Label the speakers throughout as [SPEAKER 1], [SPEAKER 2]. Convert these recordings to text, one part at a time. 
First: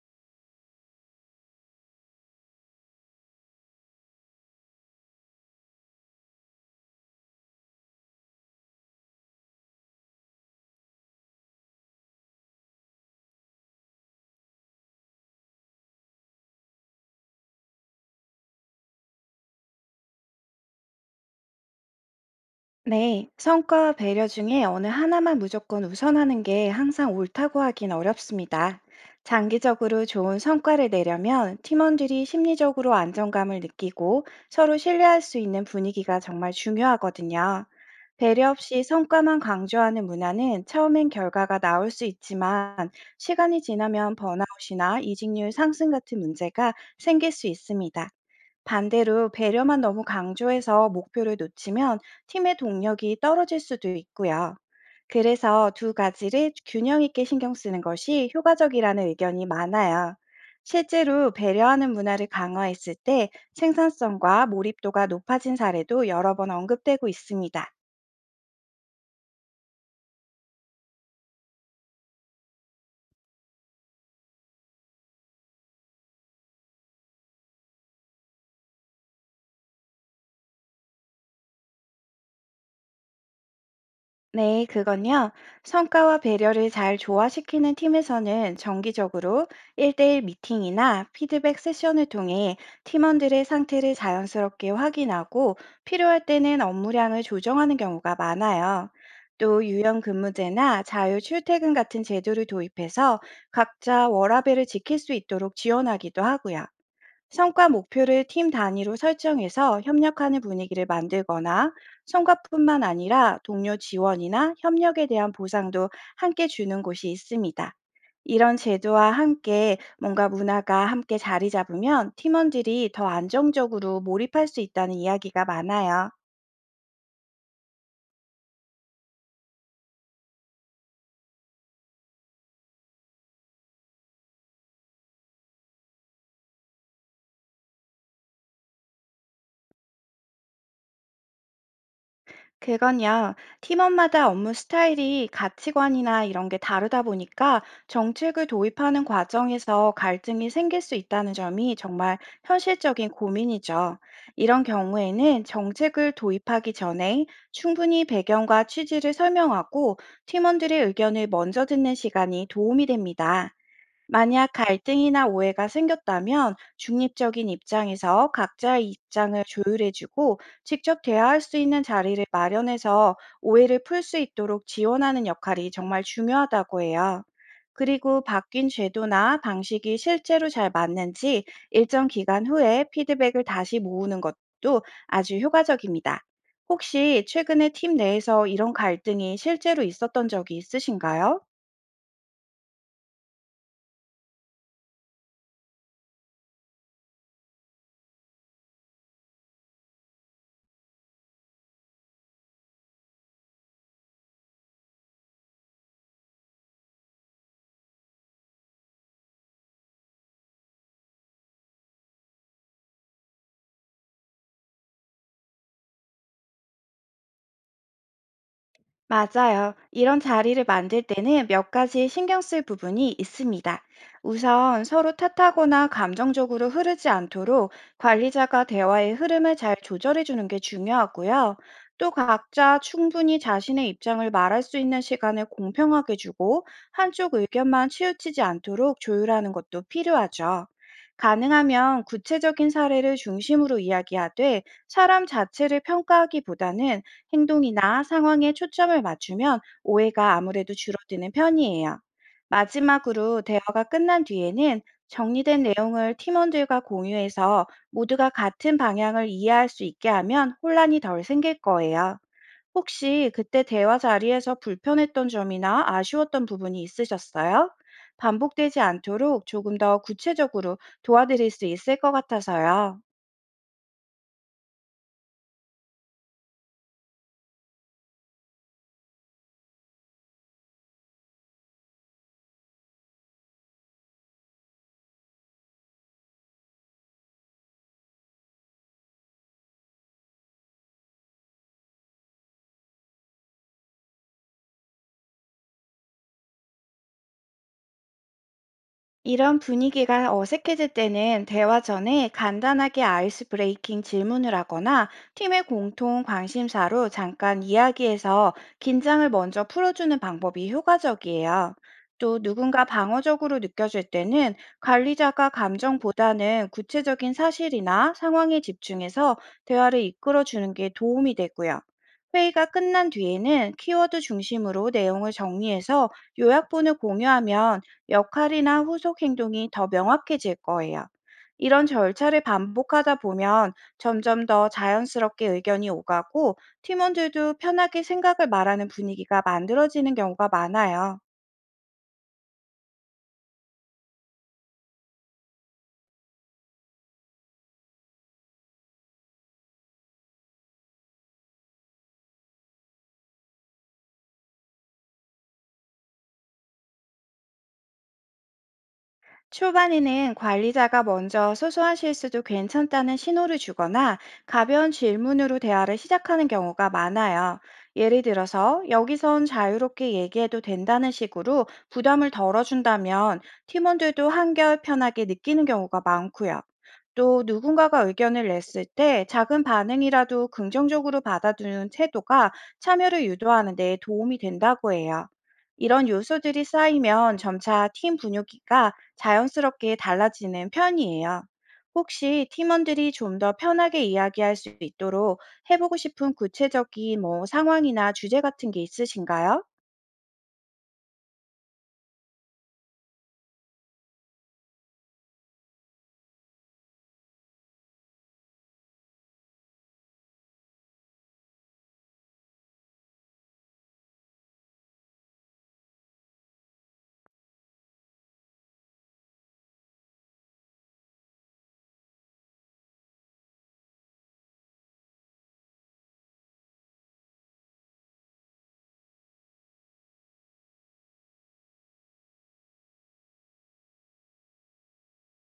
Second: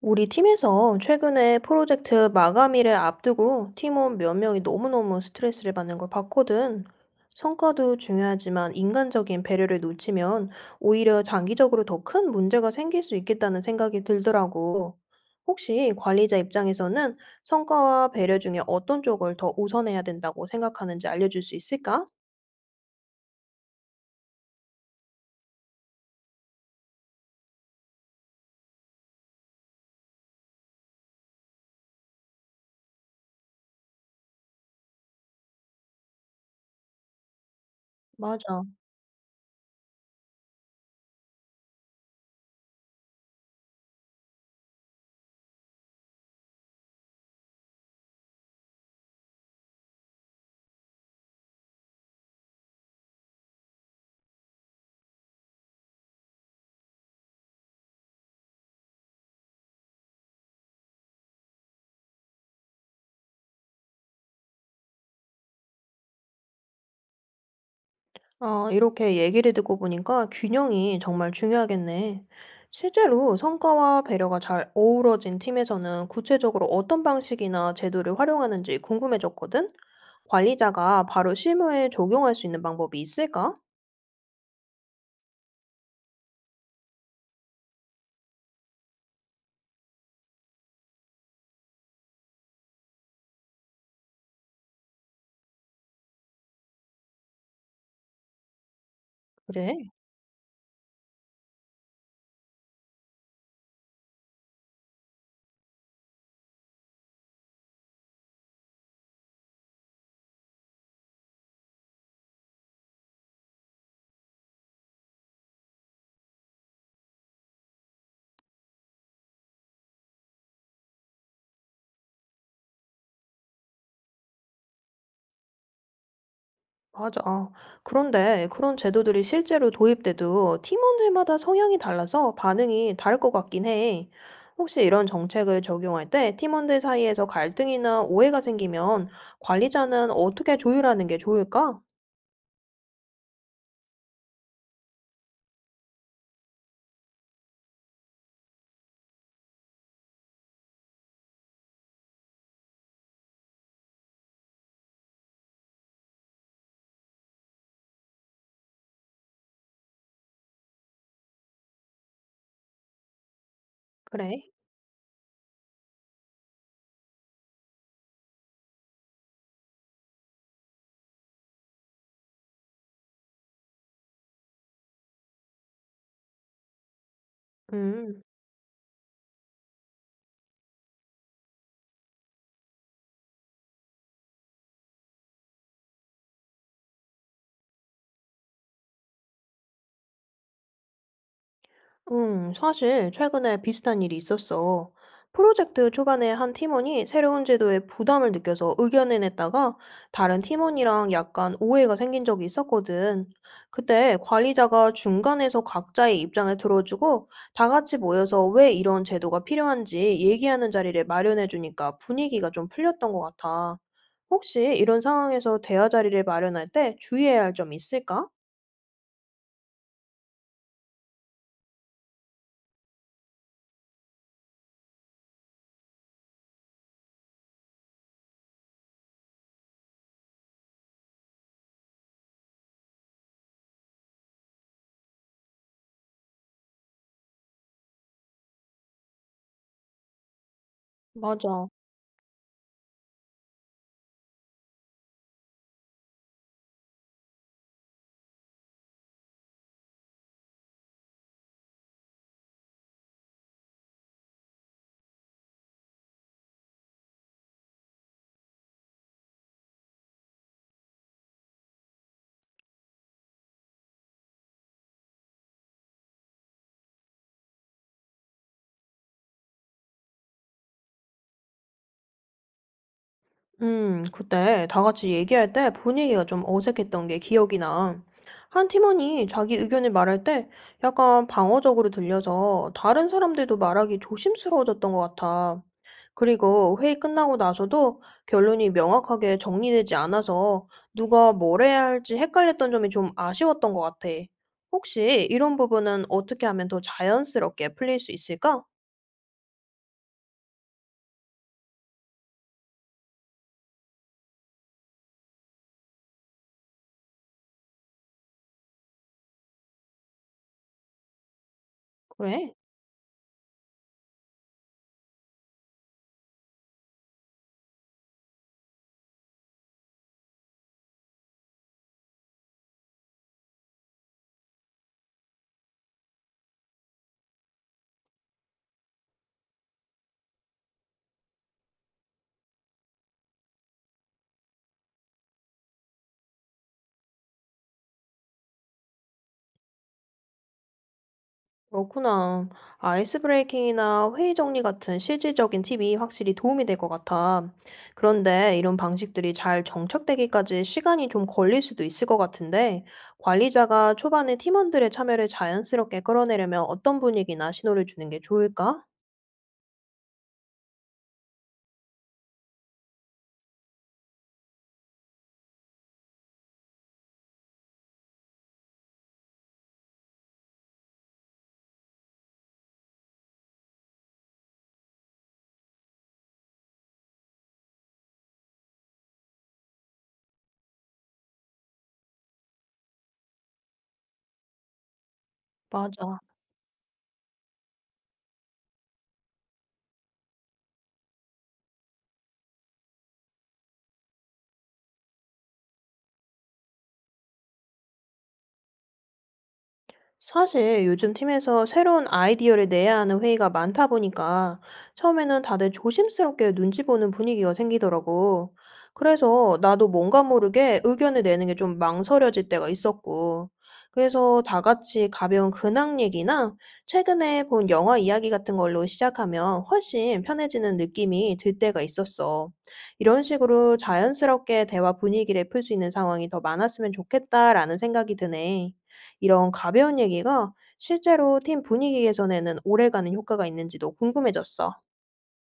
[SPEAKER 1] 우리 팀에서 최근에 프로젝트 마감일을 앞두고 팀원 몇 명이 너무너무 스트레스를 받는 걸 봤거든. 성과도 중요하지만 인간적인 배려를 놓치면 오히려 장기적으로 더 큰 문제가 생길 수 있겠다는 생각이 들더라고. 혹시 관리자 입장에서는 성과와 배려 중에 어떤 쪽을 더 우선해야 된다고 생각하는지 알려줄 수 있을까?
[SPEAKER 2] 네, 성과와 배려 중에 어느 하나만 무조건 우선하는 게 항상 옳다고 하긴 어렵습니다. 장기적으로 좋은 성과를 내려면 팀원들이 심리적으로 안정감을 느끼고 서로 신뢰할 수 있는 분위기가 정말 중요하거든요. 배려
[SPEAKER 1] 맞아.
[SPEAKER 2] 없이 성과만 강조하는 문화는 처음엔 결과가 나올 수 있지만, 시간이 지나면 번아웃이나 이직률 상승 같은 문제가 생길 수 있습니다. 반대로 배려만 너무 강조해서 목표를 놓치면 팀의 동력이 떨어질 수도 있고요. 그래서 두 가지를 균형 있게 신경 쓰는 것이 효과적이라는 의견이 많아요. 실제로 배려하는 문화를 강화했을 때 생산성과 몰입도가 높아진 사례도 여러 번 언급되고 있습니다.
[SPEAKER 1] 아, 이렇게 얘기를 듣고 보니까 균형이 정말 중요하겠네. 실제로 성과와 배려가 잘 어우러진 팀에서는 구체적으로 어떤 방식이나 제도를 활용하는지 궁금해졌거든? 관리자가 바로 실무에 적용할 수 있는 방법이 있을까?
[SPEAKER 2] 네, 그건요. 성과와 배려를 잘 조화시키는 팀에서는 정기적으로 1대1 미팅이나 피드백 세션을 통해 팀원들의 상태를 자연스럽게 확인하고, 필요할 때는 업무량을 조정하는 경우가 많아요. 또
[SPEAKER 1] 그래?
[SPEAKER 2] 유연 근무제나 자유 출퇴근 같은 제도를 도입해서 각자 워라밸을 지킬 수 있도록 지원하기도 하고요. 성과 목표를 팀 단위로 설정해서 협력하는 분위기를 만들거나, 성과뿐만 아니라 동료 지원이나 협력에 대한 보상도 함께 주는 곳이 있습니다. 이런 제도와 함께 뭔가 문화가 함께 자리 잡으면 팀원들이 더 안정적으로 몰입할 수 있다는 이야기가 많아요.
[SPEAKER 1] 맞아. 아, 그런데 그런 제도들이 실제로 도입돼도 팀원들마다 성향이 달라서 반응이 다를 것 같긴 해. 혹시 이런 정책을 적용할 때 팀원들 사이에서 갈등이나 오해가 생기면 관리자는 어떻게 조율하는 게 좋을까?
[SPEAKER 2] 그건요, 팀원마다 업무 스타일이 가치관이나 이런 게 다르다 보니까 정책을 도입하는 과정에서 갈등이 생길 수 있다는 점이 정말 현실적인 고민이죠. 이런 경우에는 정책을 도입하기 전에 충분히 배경과 취지를 설명하고 팀원들의 의견을 먼저 듣는 시간이 도움이 됩니다.
[SPEAKER 1] 그래.
[SPEAKER 2] 만약 갈등이나 오해가 생겼다면, 중립적인 입장에서 각자의 입장을 조율해주고 직접 대화할 수 있는 자리를 마련해서 오해를 풀 수 있도록 지원하는 역할이 정말 중요하다고 해요.
[SPEAKER 1] 음.
[SPEAKER 2] 그리고 바뀐 제도나 방식이 실제로 잘 맞는지 일정 기간 후에 피드백을 다시 모으는 것도 아주 효과적입니다. 혹시 최근에 팀 내에서 이런 갈등이 실제로 있었던 적이 있으신가요?
[SPEAKER 1] 사실 최근에 비슷한 일이 있었어. 프로젝트 초반에 한 팀원이 새로운 제도에 부담을 느껴서 의견을 냈다가 다른 팀원이랑 약간 오해가 생긴 적이 있었거든. 그때 관리자가 중간에서 각자의 입장을 들어주고 다 같이 모여서 왜 이런 제도가 필요한지 얘기하는 자리를 마련해 주니까 분위기가 좀 풀렸던 것 같아. 혹시 이런 상황에서 대화 자리를 마련할 때 주의해야 할 점이 있을까?
[SPEAKER 2] 맞아요. 이런 자리를 만들 때는 몇 가지 신경 쓸 부분이 있습니다. 우선 서로 탓하거나 감정적으로 흐르지 않도록 관리자가 대화의 흐름을 잘 조절해 주는 게 중요하고요. 또 각자 충분히 자신의 입장을 말할 수 있는 시간을 공평하게 주고, 한쪽 의견만 치우치지 않도록 조율하는 것도 필요하죠.
[SPEAKER 1] 맞아.
[SPEAKER 2] 가능하면 구체적인 사례를 중심으로 이야기하되, 사람 자체를 평가하기보다는 행동이나 상황에 초점을 맞추면 오해가 아무래도 줄어드는 편이에요. 마지막으로 대화가 끝난 뒤에는 정리된 내용을 팀원들과 공유해서 모두가 같은 방향을 이해할 수 있게 하면 혼란이 덜 생길 거예요. 혹시 그때 대화 자리에서 불편했던 점이나 아쉬웠던 부분이 있으셨어요? 반복되지 않도록 조금 더 구체적으로 도와드릴 수 있을 것 같아서요.
[SPEAKER 1] 그때 다 같이 얘기할 때 분위기가 좀 어색했던 게 기억이 나. 한 팀원이 자기 의견을 말할 때 약간 방어적으로 들려서 다른 사람들도 말하기 조심스러워졌던 것 같아. 그리고 회의 끝나고 나서도 결론이 명확하게 정리되지 않아서 누가 뭘 해야 할지 헷갈렸던 점이 좀 아쉬웠던 것 같아. 혹시 이런 부분은 어떻게 하면 더 자연스럽게 풀릴 수 있을까?
[SPEAKER 2] 이런 분위기가 어색해질 때는 대화 전에 간단하게 아이스 브레이킹 질문을 하거나, 팀의 공통 관심사로 잠깐 이야기해서 긴장을 먼저 풀어주는 방법이 효과적이에요. 또
[SPEAKER 1] 그래.
[SPEAKER 2] 누군가 방어적으로 느껴질 때는 관리자가 감정보다는 구체적인 사실이나 상황에 집중해서 대화를 이끌어 주는 게 도움이 되고요. 회의가 끝난 뒤에는 키워드 중심으로 내용을 정리해서 요약본을 공유하면 역할이나 후속 행동이 더 명확해질 거예요. 이런 절차를 반복하다 보면 점점 더 자연스럽게 의견이 오가고, 팀원들도 편하게 생각을 말하는 분위기가 만들어지는 경우가 많아요.
[SPEAKER 1] 그렇구나. 아이스 브레이킹이나 회의 정리 같은 실질적인 팁이 확실히 도움이 될 것 같아. 그런데 이런 방식들이 잘 정착되기까지 시간이 좀 걸릴 수도 있을 것 같은데, 관리자가 초반에 팀원들의 참여를 자연스럽게 끌어내려면 어떤 분위기나 신호를 주는 게 좋을까?
[SPEAKER 2] 초반에는 관리자가 먼저 소소한 실수도 괜찮다는 신호를 주거나, 가벼운 질문으로 대화를 시작하는 경우가 많아요. 예를 들어서, 여기선 자유롭게 얘기해도 된다는 식으로 부담을 덜어준다면 팀원들도 한결 편하게 느끼는 경우가 많고요. 또 누군가가 의견을 냈을 때 작은 반응이라도 긍정적으로 받아두는 태도가 참여를 유도하는 데 도움이 된다고 해요. 이런
[SPEAKER 1] 맞아.
[SPEAKER 2] 요소들이 쌓이면 점차 팀 분위기가 자연스럽게 달라지는 편이에요. 혹시 팀원들이 좀 더 편하게 이야기할 수 있도록 해보고 싶은 구체적인 뭐 상황이나 주제 같은 게 있으신가요?
[SPEAKER 1] 사실 요즘 팀에서 새로운 아이디어를 내야 하는 회의가 많다 보니까 처음에는 다들 조심스럽게 눈치 보는 분위기가 생기더라고. 그래서 나도 뭔가 모르게 의견을 내는 게 좀 망설여질 때가 있었고. 그래서 다 같이 가벼운 근황 얘기나 최근에 본 영화 이야기 같은 걸로 시작하면 훨씬 편해지는 느낌이 들 때가 있었어. 이런 식으로 자연스럽게 대화 분위기를 풀 수 있는 상황이 더 많았으면 좋겠다라는 생각이 드네. 이런 가벼운 얘기가 실제로 팀 분위기 개선에는 오래가는 효과가 있는지도 궁금해졌어.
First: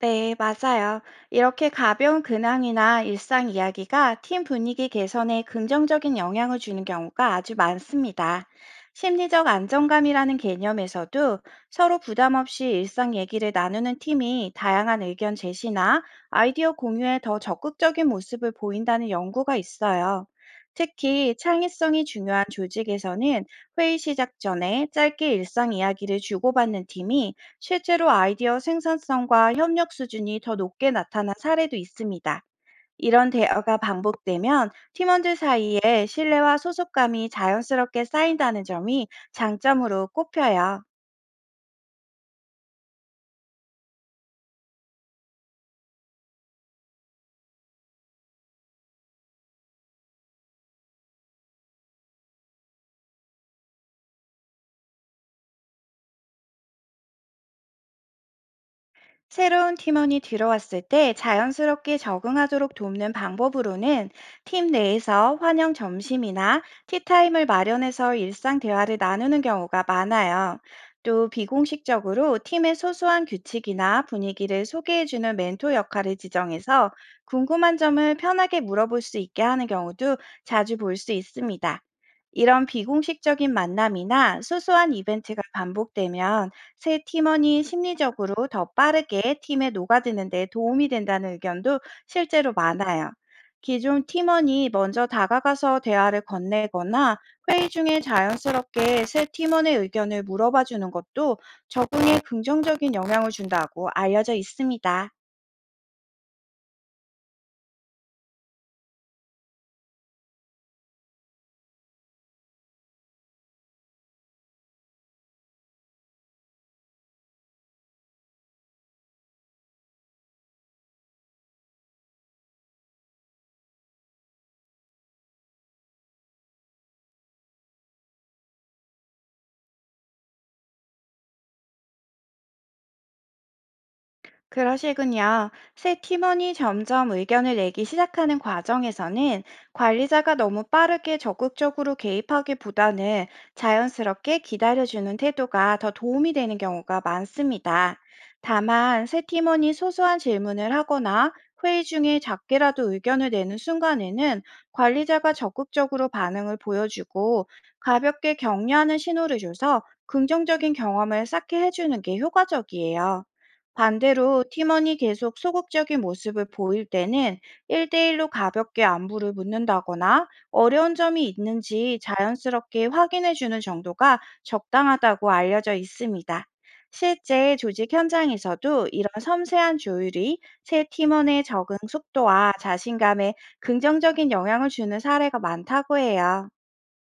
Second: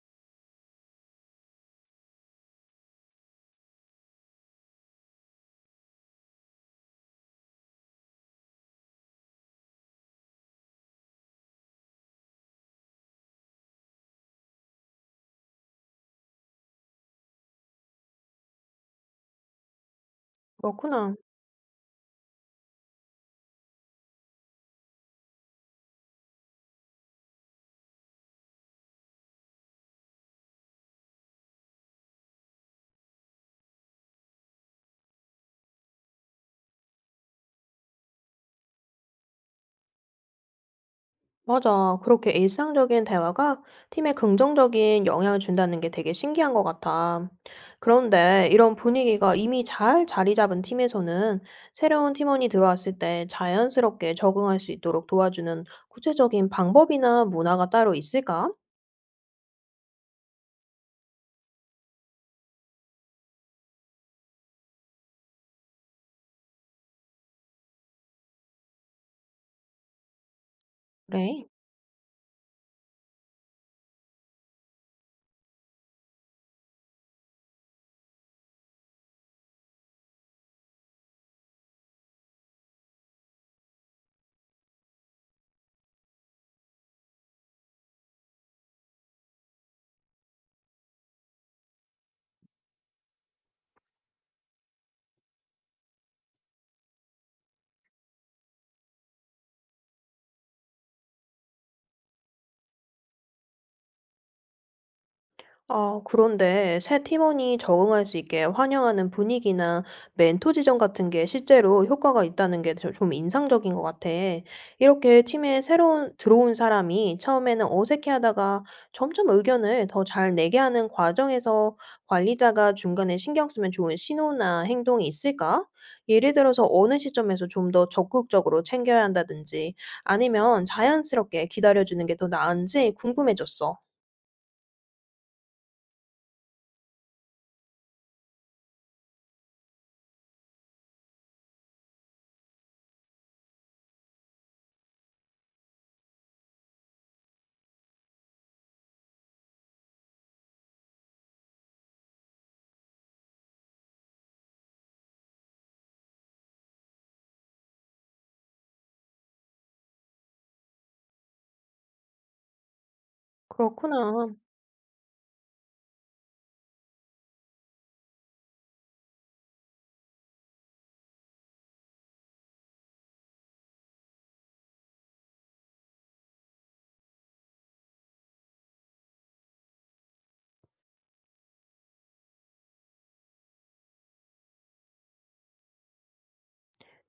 [SPEAKER 2] 네, 맞아요. 이렇게 가벼운 근황이나 일상 이야기가 팀 분위기 개선에 긍정적인 영향을 주는 경우가 아주 많습니다. 심리적 안정감이라는 개념에서도, 서로 부담 없이 일상 얘기를 나누는 팀이 다양한 의견 제시나 아이디어 공유에 더 적극적인 모습을 보인다는 연구가 있어요.
[SPEAKER 1] 그렇구나.
[SPEAKER 2] 특히 창의성이 중요한 조직에서는 회의 시작 전에 짧게 일상 이야기를 주고받는 팀이 실제로 아이디어 생산성과 협력 수준이 더 높게 나타난 사례도 있습니다. 이런 대화가 반복되면 팀원들 사이에 신뢰와 소속감이 자연스럽게 쌓인다는 점이 장점으로 꼽혀요.
[SPEAKER 1] 맞아. 그렇게 일상적인 대화가 팀에 긍정적인 영향을 준다는 게 되게 신기한 것 같아. 그런데 이런 분위기가 이미 잘 자리 잡은 팀에서는 새로운 팀원이 들어왔을 때 자연스럽게 적응할 수 있도록 도와주는 구체적인 방법이나 문화가 따로 있을까?
[SPEAKER 2] 새로운 팀원이 들어왔을 때 자연스럽게 적응하도록 돕는 방법으로는, 팀 내에서 환영 점심이나 티타임을 마련해서 일상 대화를 나누는 경우가 많아요. 또
[SPEAKER 1] 그래.
[SPEAKER 2] 비공식적으로 팀의 소소한 규칙이나 분위기를 소개해주는 멘토 역할을 지정해서 궁금한 점을 편하게 물어볼 수 있게 하는 경우도 자주 볼 수 있습니다. 이런 비공식적인 만남이나 소소한 이벤트가 반복되면 새 팀원이 심리적으로 더 빠르게 팀에 녹아드는 데 도움이 된다는 의견도 실제로 많아요. 기존 팀원이 먼저 다가가서 대화를 건네거나 회의 중에 자연스럽게 새 팀원의 의견을 물어봐 주는 것도 적응에 긍정적인 영향을 준다고 알려져 있습니다.
[SPEAKER 1] 아, 그런데 새 팀원이 적응할 수 있게 환영하는 분위기나 멘토 지정 같은 게 실제로 효과가 있다는 게 좀 인상적인 것 같아. 이렇게 팀에 새로운 들어온 사람이 처음에는 어색해하다가 점점 의견을 더 잘 내게 하는 과정에서 관리자가 중간에 신경 쓰면 좋은 신호나 행동이 있을까? 예를 들어서 어느 시점에서 좀 더 적극적으로 챙겨야 한다든지 아니면 자연스럽게 기다려주는 게 더 나은지 궁금해졌어.
[SPEAKER 2] 그러시군요. 새 팀원이 점점 의견을 내기 시작하는 과정에서는 관리자가 너무 빠르게 적극적으로 개입하기보다는 자연스럽게 기다려주는 태도가 더 도움이 되는 경우가 많습니다. 다만, 새 팀원이 소소한 질문을 하거나 회의 중에 작게라도 의견을 내는 순간에는 관리자가 적극적으로 반응을 보여주고 가볍게 격려하는 신호를 줘서 긍정적인 경험을 쌓게 해주는 게 효과적이에요.
[SPEAKER 1] 그렇구나.
[SPEAKER 2] 반대로 팀원이 계속 소극적인 모습을 보일 때는 1대1로 가볍게 안부를 묻는다거나 어려운 점이 있는지 자연스럽게 확인해 주는 정도가 적당하다고 알려져 있습니다. 실제 조직 현장에서도 이런 섬세한 조율이 새 팀원의 적응 속도와 자신감에 긍정적인 영향을 주는 사례가 많다고 해요.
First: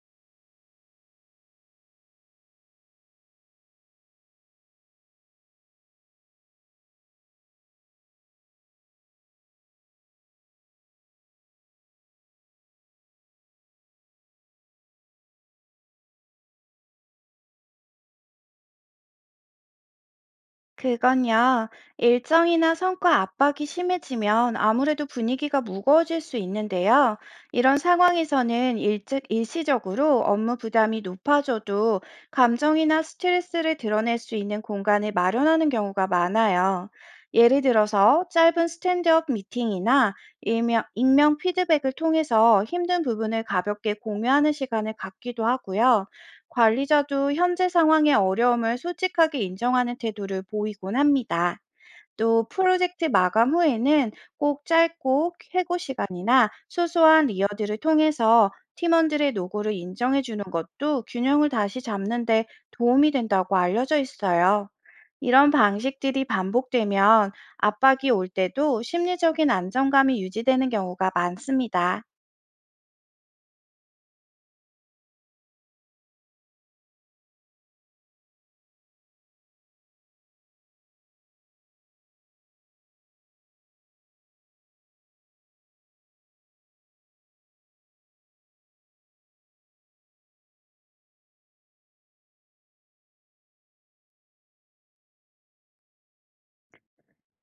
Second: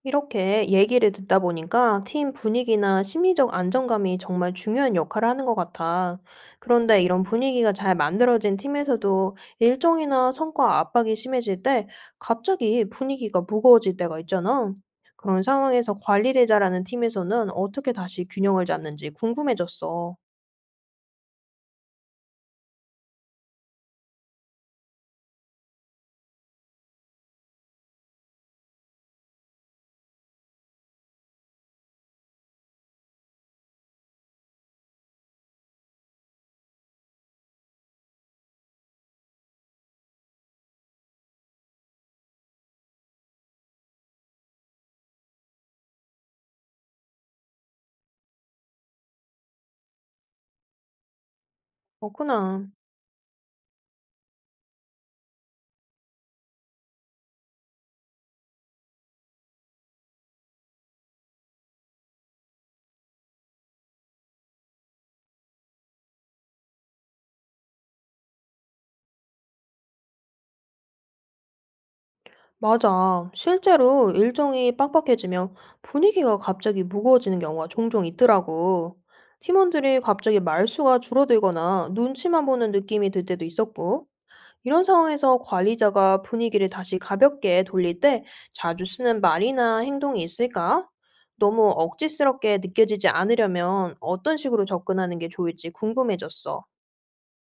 [SPEAKER 1] 이렇게 얘기를 듣다 보니까 팀 분위기나 심리적 안정감이 정말 중요한 역할을 하는 것 같아. 그런데 이런 분위기가 잘 만들어진 팀에서도 일정이나 성과 압박이 심해질 때 갑자기 분위기가 무거워질 때가 있잖아. 그런 상황에서 관리를 잘하는 팀에서는 어떻게 다시 균형을 잡는지 궁금해졌어.
[SPEAKER 2] 그건요, 일정이나 성과 압박이 심해지면 아무래도 분위기가 무거워질 수 있는데요. 이런 상황에서는 일찍 일시적으로 업무 부담이 높아져도 감정이나 스트레스를 드러낼 수 있는 공간을 마련하는 경우가 많아요. 예를 들어서, 짧은 스탠드업 미팅이나 익명 피드백을 통해서 힘든 부분을 가볍게 공유하는 시간을 갖기도 하고요. 관리자도 현재 상황의 어려움을 솔직하게 인정하는 태도를 보이곤 합니다. 또
[SPEAKER 1] 그렇구나.
[SPEAKER 2] 프로젝트 마감 후에는 꼭 짧고 회고 시간이나 소소한 리어드를 통해서 팀원들의 노고를 인정해 주는 것도 균형을 다시 잡는데 도움이 된다고 알려져 있어요. 이런 방식들이 반복되면 압박이 올 때도 심리적인 안정감이 유지되는 경우가 많습니다.
[SPEAKER 1] 맞아. 실제로 일정이 빡빡해지면 분위기가 갑자기 무거워지는 경우가 종종 있더라고. 팀원들이 갑자기 말수가 줄어들거나 눈치만 보는 느낌이 들 때도 있었고, 이런 상황에서 관리자가 분위기를 다시 가볍게 돌릴 때 자주 쓰는 말이나 행동이 있을까? 너무 억지스럽게 느껴지지 않으려면 어떤 식으로 접근하는 게 좋을지 궁금해졌어.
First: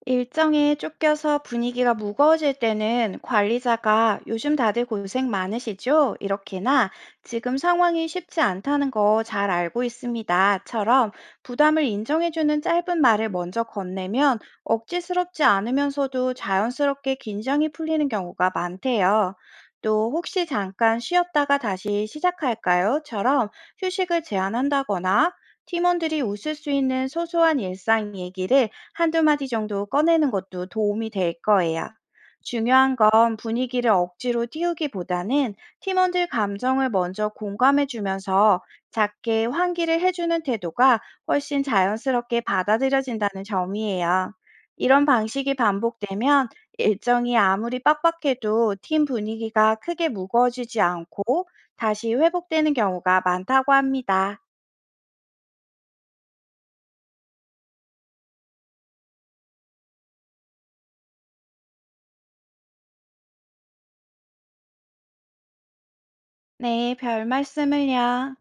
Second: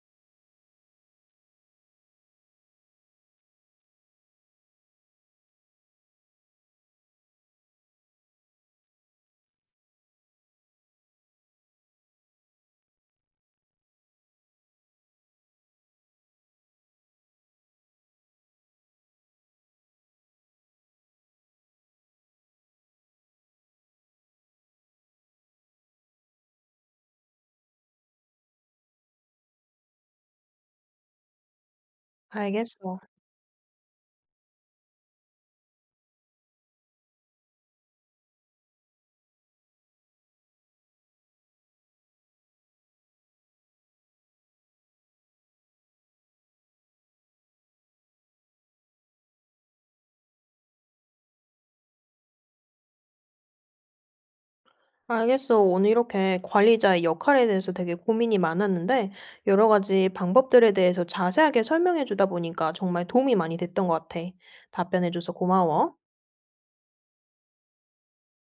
[SPEAKER 2] 일정에 쫓겨서 분위기가 무거워질 때는 관리자가 "요즘 다들 고생 많으시죠?" 이렇게나 "지금 상황이 쉽지 않다는 거 잘 알고 있습니다"처럼 부담을 인정해주는 짧은 말을 먼저 건네면 억지스럽지 않으면서도 자연스럽게 긴장이 풀리는 경우가 많대요. 또 "혹시 잠깐 쉬었다가 다시 시작할까요?"처럼 휴식을 제한한다거나 팀원들이 웃을 수 있는 소소한 일상 얘기를 한두 마디 정도 꺼내는 것도 도움이 될 거예요.
[SPEAKER 1] 알겠어.
[SPEAKER 2] 중요한 건 분위기를 억지로 띄우기보다는 팀원들 감정을 먼저 공감해 주면서 작게 환기를 해주는 태도가 훨씬 자연스럽게 받아들여진다는 점이에요. 이런 방식이 반복되면 일정이 아무리 빡빡해도 팀 분위기가 크게 무거워지지 않고 다시 회복되는 경우가 많다고 합니다.
[SPEAKER 1] 알겠어. 오늘 이렇게 관리자의 역할에 대해서 되게 고민이 많았는데, 여러 가지 방법들에 대해서 자세하게 설명해 주다 보니까 정말 도움이 많이 됐던 것 같아. 답변해 줘서 고마워.
[SPEAKER 2] 네, 별 말씀을요.